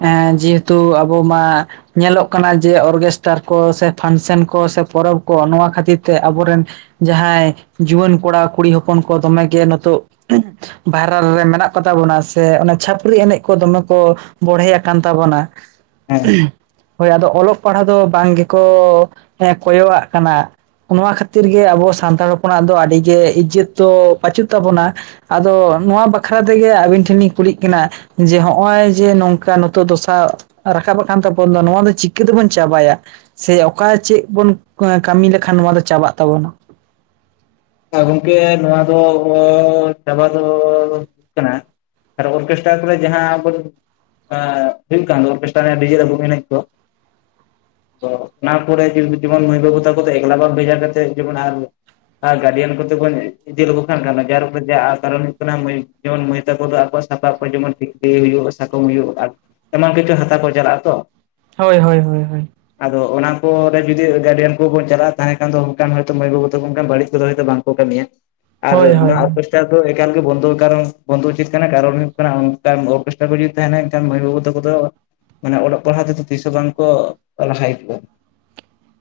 right: ᱮᱸ ᱡᱮᱦᱮᱛᱩ ᱟᱵᱚ ᱢᱟ ᱧᱮᱞᱚᱜ ᱠᱟᱱᱟ ᱡᱮ ᱚᱨᱜᱮᱥᱴᱟᱨ ᱠᱚ ᱥᱮ ᱯᱷᱟᱱᱥᱮᱱ ᱠᱚ ᱥᱮ ᱯᱚᱨᱚᱵ ᱠᱚ ᱱᱚᱣᱟ ᱠᱷᱟᱹᱛᱤᱨ ᱛᱮ ᱟᱵᱚᱨᱮᱱ ᱡᱟᱦᱟᱸᱭ ᱡᱩᱣᱟᱹᱱ ᱠᱚᱲᱟ ᱠᱩᱲᱤ ᱦᱚᱯᱚᱱ ᱠᱚ ᱫᱚᱢᱮᱜᱮ ᱱᱤᱛᱚᱜ ᱵᱷᱟᱭᱨᱟᱞ ᱨᱮ ᱢᱮᱱᱟᱜ ᱠᱚᱛᱟ ᱵᱚᱱᱟ ᱥᱮ ᱚᱱᱟ ᱪᱷᱟᱹᱯᱨᱤ ᱮᱱᱮᱡ ᱠᱚ ᱫᱚᱢᱮ ᱠᱚ ᱵᱚᱲᱦᱮ ᱟᱠᱟᱱ ᱛᱟᱵᱚᱱᱟ
left: ᱦᱮᱸ
right: ᱦᱳᱭ ᱟᱫᱚ ᱚᱞᱚᱜ ᱯᱟᱲᱦᱟᱜ ᱫᱚ ᱵᱟᱝ ᱜᱮᱠᱚ ᱦᱮᱸ ᱠᱚᱭᱚᱜ ᱼᱟᱜ ᱠᱟᱱᱟ ᱱᱚᱣᱟ ᱠᱷᱟᱹᱛᱤᱨ ᱜᱮ ᱟᱵᱚ ᱥᱟᱱᱛᱟᱲ ᱦᱚᱯᱚᱱᱟᱜ ᱫᱚ ᱟᱹᱰᱤ ᱜᱮ ᱤᱡᱚᱛ ᱫᱚ ᱵᱟᱹᱪᱩᱜ ᱛᱟᱵᱚᱱᱟ ᱟᱫᱚ ᱱᱚᱣᱟ ᱵᱟᱠᱷᱨᱟ ᱛᱮᱜᱮ ᱟᱹᱵᱤᱱ ᱴᱷᱮᱱ ᱞᱤᱧ ᱠᱩᱞᱤᱜ ᱠᱟᱱᱟ ᱡᱮ ᱦᱚᱜ ᱚᱭ ᱡᱮ ᱱᱚᱝᱠᱟ ᱱᱤᱛᱚᱜ ᱫᱚᱥᱟ ᱨᱟᱠᱟᱵ ᱠᱟᱱ ᱛᱟᱵᱚᱱ ᱫᱚ ᱱᱚᱣᱟ ᱫᱚ ᱪᱤᱠᱟᱹ ᱛᱮᱵᱚᱱ ᱪᱟᱵᱟᱭᱟ ᱥᱮ ᱚᱠᱟ ᱪᱮᱫ ᱵᱚᱱ ᱠᱟᱹᱢᱤ ᱞᱮᱠᱷᱟᱱ ᱱᱚᱣᱟ ᱫᱚ ᱪᱟᱵᱟᱜ ᱛᱟᱵᱚᱱᱟ
left: ᱜᱚᱢᱠᱮ ᱱᱚᱣᱟ ᱫᱚ ᱪᱟᱵᱟ ᱫᱚ ᱦᱩᱭᱩᱜ ᱠᱟᱱᱟ ᱟᱨ ᱚᱨᱜᱮᱥᱴᱨᱟ ᱠᱚᱨᱮ ᱡᱟᱦᱟᱸ ᱟᱵᱚ ᱟ ᱵᱤᱞᱠᱟᱱ ᱫᱚ ᱚᱨᱜᱮᱥᱴᱟᱨ ᱮᱱᱮᱡᱟ ᱰᱤᱡᱮ ᱰᱟᱵᱩᱝ ᱮᱱᱮᱡᱟ ᱠᱚ ᱛᱚ ᱚᱱᱟ ᱠᱚᱨᱮ ᱡᱮᱢᱚᱱ ᱢᱟᱹᱭ ᱵᱟᱹᱵᱩ ᱛᱟᱠᱚ ᱫᱚ ᱮᱠᱞᱟ ᱵᱟᱝ ᱵᱷᱮᱡᱟ ᱠᱟᱛᱮᱫ ᱡᱮᱢᱚᱱ ᱟᱨ ᱟᱨ ᱜᱟᱹᱨᱡᱤᱱ ᱠᱚᱛᱮ ᱠᱚ ᱤᱫᱤ ᱞᱮᱠᱚ ᱠᱷᱟᱱ ᱜᱟᱱᱚᱜ‌ ᱟ ᱠᱟᱨᱚᱱ ᱫᱚ ᱪᱮᱫ ᱠᱟᱨᱚᱱ ᱦᱩᱭᱩᱜ ᱠᱟᱱᱟ ᱡᱮᱢᱚᱱ ᱢᱟᱹᱭ ᱛᱟᱠᱚ ᱫᱚ ᱟᱠᱚ ᱥᱟᱯᱟᱵ ᱠᱚ ᱡᱮᱢᱚᱱ ᱴᱷᱤᱠ ᱛᱤ ᱦᱩᱭᱩᱜ ᱥᱟᱠᱚᱢ ᱦᱩᱭᱩᱜ ᱮᱢᱟᱱ ᱠᱤᱪᱷᱩ ᱦᱟᱛᱟᱣ ᱠᱚ ᱪᱟᱞᱟᱜᱼᱟ ᱛᱚ
right: ᱦᱳᱭ ᱦᱳᱭ ᱦᱳᱭ ᱦᱳᱭ
left: ᱟᱫᱚ ᱚᱱᱟ ᱠᱚᱨᱮ ᱡᱩᱫᱤ ᱜᱟᱨᱡᱮᱱ ᱠᱚᱵᱚᱱ ᱪᱟᱞᱟᱜᱼᱟ ᱛᱟᱦᱮᱱ ᱠᱷᱟᱱ ᱫᱚ ᱚᱱᱠᱟᱱ ᱦᱳᱭ ᱛᱳ ᱢᱟᱹᱭ ᱵᱟᱹᱵᱩ ᱛᱟᱠᱚ ᱚᱱᱟ ᱵᱟᱹᱲᱤᱡ ᱠᱚᱫᱚ ᱦᱚᱭᱛᱚ ᱵᱟᱝᱠᱚ ᱠᱟᱹᱢᱤᱭᱟ ᱟᱨ
right: ᱦᱳᱭ
left: ᱱᱚᱣᱟ
right: ᱦᱳᱭ
left: ᱚᱨᱜᱮᱥ- ᱚᱨᱜᱮᱥᱴᱟᱨ ᱫᱚ ᱮᱠᱟᱞ ᱜᱮ ᱵᱚᱱᱫᱚ ᱠᱟᱨᱚᱱ ᱵᱚᱱᱫᱚ ᱩᱪᱤᱛ ᱠᱟᱱᱟ ᱠᱟᱨᱚᱱ ᱦᱩᱭᱩᱜ ᱠᱟᱱᱟ ᱚᱱ ᱠᱟᱱ ᱚᱨᱜᱮᱥᱴᱟᱨ ᱠᱟ ᱡᱩᱫᱤ ᱛᱟᱦᱮᱱᱟ ᱮᱱᱠᱷᱟᱱ ᱢᱟᱹᱭ ᱵᱟᱹᱵᱩ ᱛᱟᱠᱚ ᱫᱚ ᱢᱟᱱᱮ ᱚᱞᱚᱜ ᱯᱟᱲᱦᱟᱜ ᱛᱮᱫᱚ ᱛᱤᱥᱦ ᱦᱚᱸ ᱵᱟᱝ ᱠᱚ ᱞᱟᱦᱟᱭ ᱟᱠᱚ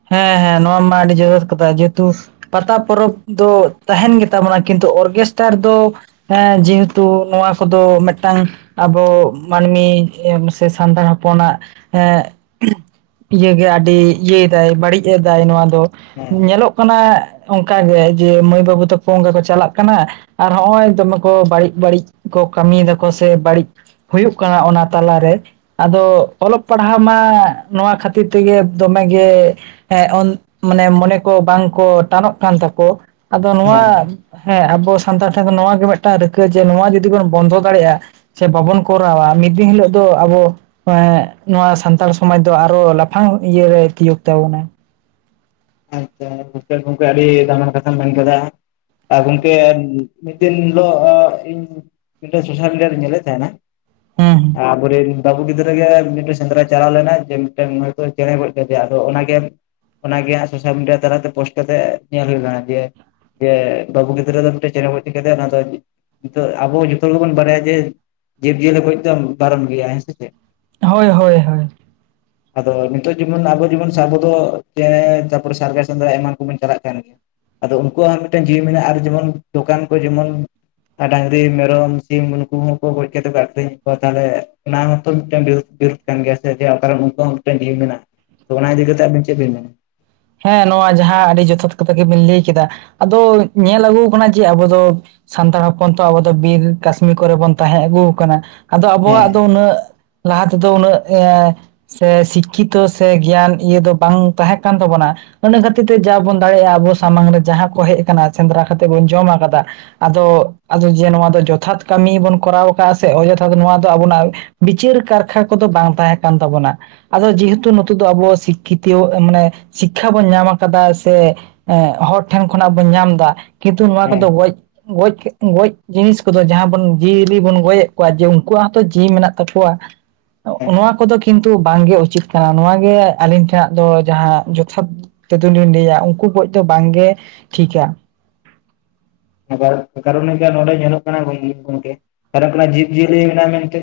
right: ᱦᱮᱸ ᱦᱮᱸ ᱱᱚᱣᱟ ᱢᱟ ᱟᱹᱰᱤ ᱡᱚᱛᱷᱟᱛ ᱠᱟᱛᱷᱟ ᱡᱮᱛᱩ ᱯᱟᱛᱟ ᱯᱚᱨᱚᱵᱽ ᱫᱚ ᱛᱟᱦᱮᱱ ᱜᱮᱛᱟᱵᱚᱱᱟ ᱠᱤᱱᱛᱩ ᱚᱨᱜᱮᱥᱴᱟᱨ ᱫᱚ ᱦᱮᱸ ᱡᱮᱦᱮᱛᱩ ᱱᱚᱣᱟ ᱠᱚᱫᱚ ᱢᱤᱫᱴᱟᱝ ᱟᱵᱚ ᱢᱟᱹᱱᱢᱤ ᱜᱮ ᱥᱮ ᱥᱟᱱᱛᱟᱲ ᱦᱚᱯᱚᱱᱟᱜ ᱮᱸᱜ ᱤᱭᱟᱹ ᱜᱮ ᱟᱹᱰᱤ ᱤᱭᱟᱹᱭ ᱮᱫᱟᱭ ᱵᱟᱹᱲᱤᱡ ᱮᱫᱟᱭ ᱱᱚᱣᱟ ᱫᱚ
left: ᱦᱮᱸ
right: ᱧᱮᱞᱚᱜ ᱠᱟᱱᱟ ᱚᱱᱠᱟ ᱜᱮ ᱡᱮ ᱢᱟᱹᱭ ᱵᱟᱹᱵᱩ ᱛᱟᱠᱚ ᱚᱝᱠᱟ ᱠᱚ ᱪᱟᱞᱟᱜ ᱠᱟᱱᱟ ᱟᱨ ᱦᱚᱸᱜᱼᱚᱭ ᱫᱚᱢᱮ ᱠᱚ ᱵᱟᱹᱲᱤᱡ ᱵᱟᱹᱲᱤᱡ ᱠᱚ ᱠᱟᱹᱢᱤᱭ ᱫᱟᱠᱚ ᱥᱮ ᱵᱟᱹᱲᱤᱡ ᱦᱩᱭᱩᱜ ᱠᱟᱱᱟ ᱚᱱᱟ ᱛᱟᱞᱟᱨᱮ ᱟᱫᱚ ᱚᱞᱚᱜ ᱯᱟᱲᱦᱟᱣ ᱢᱟ ᱱᱚᱣᱟ ᱠᱷᱟᱹᱛᱤᱨ ᱛᱮᱜᱮ ᱫᱚᱢᱮᱜᱮ ᱮ ᱚᱱ ᱢᱟᱱᱮ ᱢᱚᱱᱮ ᱠᱚ ᱵᱟᱝᱠᱚ ᱴᱟᱱᱚᱜ ᱠᱟᱱ ᱛᱟᱠᱚ ᱟᱫᱚ
left: ᱦᱮᱸ
right: ᱱᱚᱣᱟ ᱦᱮᱸ ᱟᱵᱚ ᱥᱟᱱᱛᱟᱲ ᱴᱷᱮᱱ ᱫᱚ ᱱᱚᱣᱟ ᱜᱮ ᱢᱤᱫᱴᱟᱝ ᱨᱤᱠᱟᱹ ᱡᱮ ᱱᱚᱣᱟ ᱡᱩᱫᱤ ᱵᱚᱱ ᱵᱚᱱᱫᱚ ᱫᱟᱲᱮᱭᱟᱜᱼᱟ᱾ ᱪᱷᱮ ᱵᱟᱵᱚᱱ ᱠᱚᱨᱟᱣᱟ ᱢᱤᱫ ᱫᱤᱱ ᱦᱤᱞᱳᱜ ᱫᱚ ᱟᱵᱚ ᱮᱸ ᱱᱚᱣᱟ ᱥᱟᱱᱛᱟᱲ ᱥᱚᱢᱟᱡᱽ ᱫᱚ ᱟᱨᱚ ᱞᱟᱯᱷᱟᱝ ᱤᱭᱟᱹᱨᱮᱭ ᱛᱤᱭᱳᱜ ᱛᱟᱵᱚᱱᱟ᱾
left: ᱟᱪᱪᱷᱟ ᱢᱤᱫᱴᱮᱡ ᱜᱚᱝᱠᱮ ᱟᱹᱰᱤ ᱫᱟᱢᱟᱱ ᱠᱟᱛᱷᱟᱢ ᱢᱮᱱ ᱠᱮᱫᱟ᱾ ᱟᱨ ᱜᱚᱝᱠᱮ ᱢᱤᱫ ᱫᱤᱱ ᱦᱤᱞᱳᱜ ᱤᱧ ᱢᱤᱫᱴᱮᱡ ᱥᱳᱥᱟᱞ ᱢᱤᱰᱤᱭᱟ ᱨᱤᱧ ᱧᱮᱞᱮᱫ ᱛᱟᱦᱮᱱᱟ᱾
right: ᱦᱩᱸ ᱦᱩᱸ
left: ᱦᱮᱸ ᱟᱵᱚᱨᱮᱱ ᱵᱟᱹᱵᱩ ᱜᱤᱫᱽᱨᱟᱹ ᱜᱮ ᱢᱤᱫᱴᱮᱡ ᱥᱮᱸᱫᱽᱨᱟᱭ ᱪᱟᱞᱟᱣ ᱞᱮᱱᱟᱭ ᱡᱮ ᱢᱤᱫᱴᱮᱱ ᱦᱚᱭᱛᱳ ᱪᱮᱬᱮ ᱜᱚᱡ ᱠᱮᱫᱮᱭᱟ᱾ ᱟᱫᱚ ᱚᱱᱟᱜᱮ ᱚᱱᱟᱜᱮ ᱦᱟᱸᱜ ᱥᱳᱥᱟᱞ ᱢᱤᱰᱤᱭᱟ ᱛᱟᱞᱟᱛᱮ ᱯᱳᱥᱴ ᱠᱟᱛᱮᱜ ᱧᱮᱞ ᱦᱩᱭ ᱞᱮᱱᱟ᱾ ᱡᱮ ᱡᱮ ᱵᱟᱹᱵᱩ ᱜᱤᱫᱽᱨᱟᱹ ᱫᱚ ᱢᱤᱫᱴᱮᱡ ᱪᱮᱬᱮ ᱜᱚᱡ ᱠᱮᱫᱮᱭᱟ ᱚᱱᱟ ᱫᱚ ᱱᱤᱛᱚᱜ ᱟᱵᱚ ᱡᱚᱛᱚ ᱜᱮᱵᱚᱱ ᱵᱟᱲᱟᱭᱟ ᱡᱮ ᱡᱤᱵᱽᱼᱡᱤᱭᱟᱹᱞᱤ ᱜᱚᱡ ᱫᱚ ᱵᱟᱨᱚᱱ ᱜᱮᱭᱟ᱾ ᱦᱮᱸ ᱥᱮ ᱪᱮᱜ?
right: ᱦᱳᱭ ᱦᱳᱭ ᱦᱳᱭ᱾
left: ᱟᱫᱚ ᱱᱤᱛᱚᱜ ᱡᱮᱢᱚᱱ ᱟᱵᱚ ᱡᱮᱢᱚᱱ ᱥᱟᱵ ᱜᱚᱫᱚᱜ ᱡᱮ ᱪᱟᱯ ᱛᱟᱨᱯᱚᱨ ᱥᱟᱨᱜᱟᱨ [unintelligible] ᱪ ᱮᱢᱟᱱ ᱠᱚᱵᱚᱱ ᱪᱟᱞᱟᱜ ᱠᱟᱱ ᱜᱮᱭᱟ᱾ ᱟᱫᱚ ᱩᱱᱠᱩᱣᱟᱜ ᱦᱚᱸ ᱢᱤᱫᱴᱮᱱ ᱡᱤᱣᱤ ᱢᱮᱱᱟᱜᱼᱟ ᱟᱨ ᱡᱮᱢᱚᱱ ᱫᱚᱠᱟᱱ ᱠᱚ ᱡᱮᱢᱚᱱ ᱟᱨ ᱰᱟᱝᱨᱤ ᱢᱮᱨᱚᱢ ᱥᱤᱢ ᱩᱱᱠᱩ ᱦᱚᱸᱠᱚ ᱜᱚᱡ ᱠᱟᱛᱮ ᱠᱚ ᱟᱠᱷᱨᱤᱧᱮᱫ ᱠᱚᱣᱟ ᱛᱟᱦᱚᱞᱮ ᱚᱱᱟ ᱦᱚᱸᱛᱚ ᱢᱤᱫᱴᱮᱱ ᱵᱤᱨᱩ ᱵᱤᱨᱩᱫ ᱠᱟᱱ ᱜᱮᱭᱟ ᱥᱮ ᱡᱮ ᱠᱟᱨᱚᱱ ᱩᱱᱠᱩ ᱦᱚᱸ ᱢᱤᱫᱴᱮᱱ ᱡᱤᱭᱟᱹ ᱢᱮᱱᱟᱜᱼᱟ᱾ ᱛᱚ ᱚᱱᱟ ᱤᱫᱤ ᱠᱟᱛᱮ ᱟᱵᱤᱱ ᱪᱮᱫ ᱵᱮᱤ ᱢᱮᱱᱟ?
right: ᱦᱮᱸ ᱱᱚᱣᱟ ᱡᱟᱦᱟᱸ ᱟᱹᱰᱤ ᱡᱚᱛᱷᱟᱛ ᱠᱟᱛᱷᱟ ᱜᱮᱵᱤᱱ ᱞᱟᱹᱭ ᱠᱮᱫᱟ ᱟᱫᱚ ᱧᱮᱞ ᱟᱹᱜᱩ ᱠᱟᱱᱟ ᱡᱮ ᱟᱵᱚ ᱫᱚ ᱥᱟᱱᱛᱟᱲ ᱦᱚᱯᱚᱱ ᱛᱚ ᱟᱵᱚ ᱫᱚ ᱵᱤᱨ ᱠᱟᱥᱱᱤ ᱠᱚᱨᱮ ᱵᱚᱱ ᱛᱟᱸᱦᱮ ᱟᱹᱜᱩ ᱠᱟᱱᱟ ᱟᱫᱚ ᱟᱵᱚᱣᱟᱜ ᱫᱚ
left: ᱦᱮᱸ
right: ᱩᱱᱟᱹᱜ ᱞᱟᱦᱟ ᱛᱮᱫᱚ ᱩᱱᱟᱹᱜ ᱮᱸ ᱥᱮ ᱥᱤᱠᱠᱷᱤᱛᱚ ᱥᱮ ᱜᱮᱭᱟᱱ ᱤᱭᱟᱹ ᱫᱚ ᱵᱟᱝ ᱛᱟᱦᱮᱸ ᱠᱟᱱ ᱛᱟᱵᱚᱱᱟ᱾ ᱚᱱᱟ ᱠᱷᱟᱹᱛᱤᱨ ᱛᱮ ᱡᱟ ᱵᱚᱱ ᱫᱟᱲᱮᱭᱟᱜᱼᱟ ᱟᱵᱚ ᱥᱟᱢᱟᱝ ᱨᱮ ᱡᱟᱦᱟᱸ ᱠᱚ ᱦᱮᱡ ᱟᱠᱟᱱᱟ ᱥᱮᱸᱫᱽᱨᱟ ᱠᱟᱛᱮ ᱵᱚᱱ ᱡᱚᱢᱠᱟᱫᱟ᱾ ᱟᱫᱚ ᱟᱫᱚ ᱡᱮ ᱱᱚᱣᱟ ᱫᱚ ᱡᱚᱛᱷᱟᱛ ᱠᱟᱹᱢᱤ ᱵᱚᱱ ᱠᱚᱨᱟᱣ ᱟᱠᱟᱫᱟ ᱥᱮ ᱚᱡᱚᱛᱷᱟᱛ ᱱᱚᱣᱟ ᱫᱚ ᱟᱵᱚᱱᱟᱜ ᱵᱤᱪᱟᱹᱨ ᱠᱟᱨᱠᱷᱟ ᱠᱚᱫᱚ ᱵᱟᱝ ᱛᱟᱦᱮᱸ ᱠᱟᱱ ᱛᱟᱵᱚᱱᱟ᱾ ᱟᱫᱚ ᱡᱮᱦᱮᱛᱩ ᱱᱚᱛᱮ ᱫᱚ ᱟᱵᱚᱦᱚᱸ ᱥᱤᱠᱠᱷᱤᱛᱤᱭᱚ ᱢᱟᱱᱮ ᱥᱤᱠᱠᱷᱟ ᱵᱚᱱ ᱧᱟᱢ ᱟᱠᱟᱫᱟ ᱥᱮ ᱦᱚᱲ ᱴᱷᱮᱱ ᱠᱷᱚᱱᱟᱜ ᱵᱚᱱ ᱧᱟᱢ ᱮᱫᱟ ᱠᱤᱱᱛᱩ ᱱᱚᱣᱟ
left: ᱦᱮᱸ
right: ᱠᱚᱫᱚ ᱜᱚᱡ ᱜᱚᱡ ᱜᱚᱡ ᱡᱤᱱᱤᱥ ᱠᱚᱫᱚ ᱡᱟᱦᱟᱸ ᱵᱚᱱ ᱡᱤᱭᱟᱹᱞᱤ ᱵᱚᱱ ᱜᱚᱡᱮᱫ ᱠᱚᱣᱟ ᱡᱮ ᱩᱱᱠᱩᱣᱟᱜ ᱦᱚᱸᱛᱚ ᱡᱤᱣᱤ ᱢᱮᱱᱟᱜ ᱛᱟᱠᱚᱣᱟ᱾ ᱱᱚᱣᱟ ᱠᱚᱫᱚ ᱠᱤᱱᱛᱩ ᱵᱟᱝᱜᱮ ᱩᱪᱤᱛ ᱠᱟᱱᱟ ᱱᱚᱣᱟᱜᱮ ᱟᱹᱞᱤᱧ ᱴᱷᱮᱱᱟᱜ ᱫᱚ ᱡᱟᱦᱟᱸ ᱥᱟᱵ ᱛᱮᱫᱚᱞᱤᱧ ᱞᱟᱹᱭᱟ ᱩᱱᱠᱩ ᱜᱚᱡᱽ ᱫᱚ ᱵᱟᱝᱜᱮ ᱴᱷᱤᱠᱼᱟ᱾
left: ᱮᱠᱟᱨᱚ ᱮᱠᱟᱨᱚᱱ ᱜᱮ ᱱᱚᱰᱮ ᱧᱮᱞᱚᱜ ᱠᱟᱱᱟ ᱜᱚᱝᱠᱮ ᱠᱟᱨᱚᱱ ᱡᱤᱵᱽᱼᱡᱤᱭᱟᱹᱞᱤ ᱢᱮᱱᱟᱜᱼᱟ ᱢᱮᱱᱛᱮ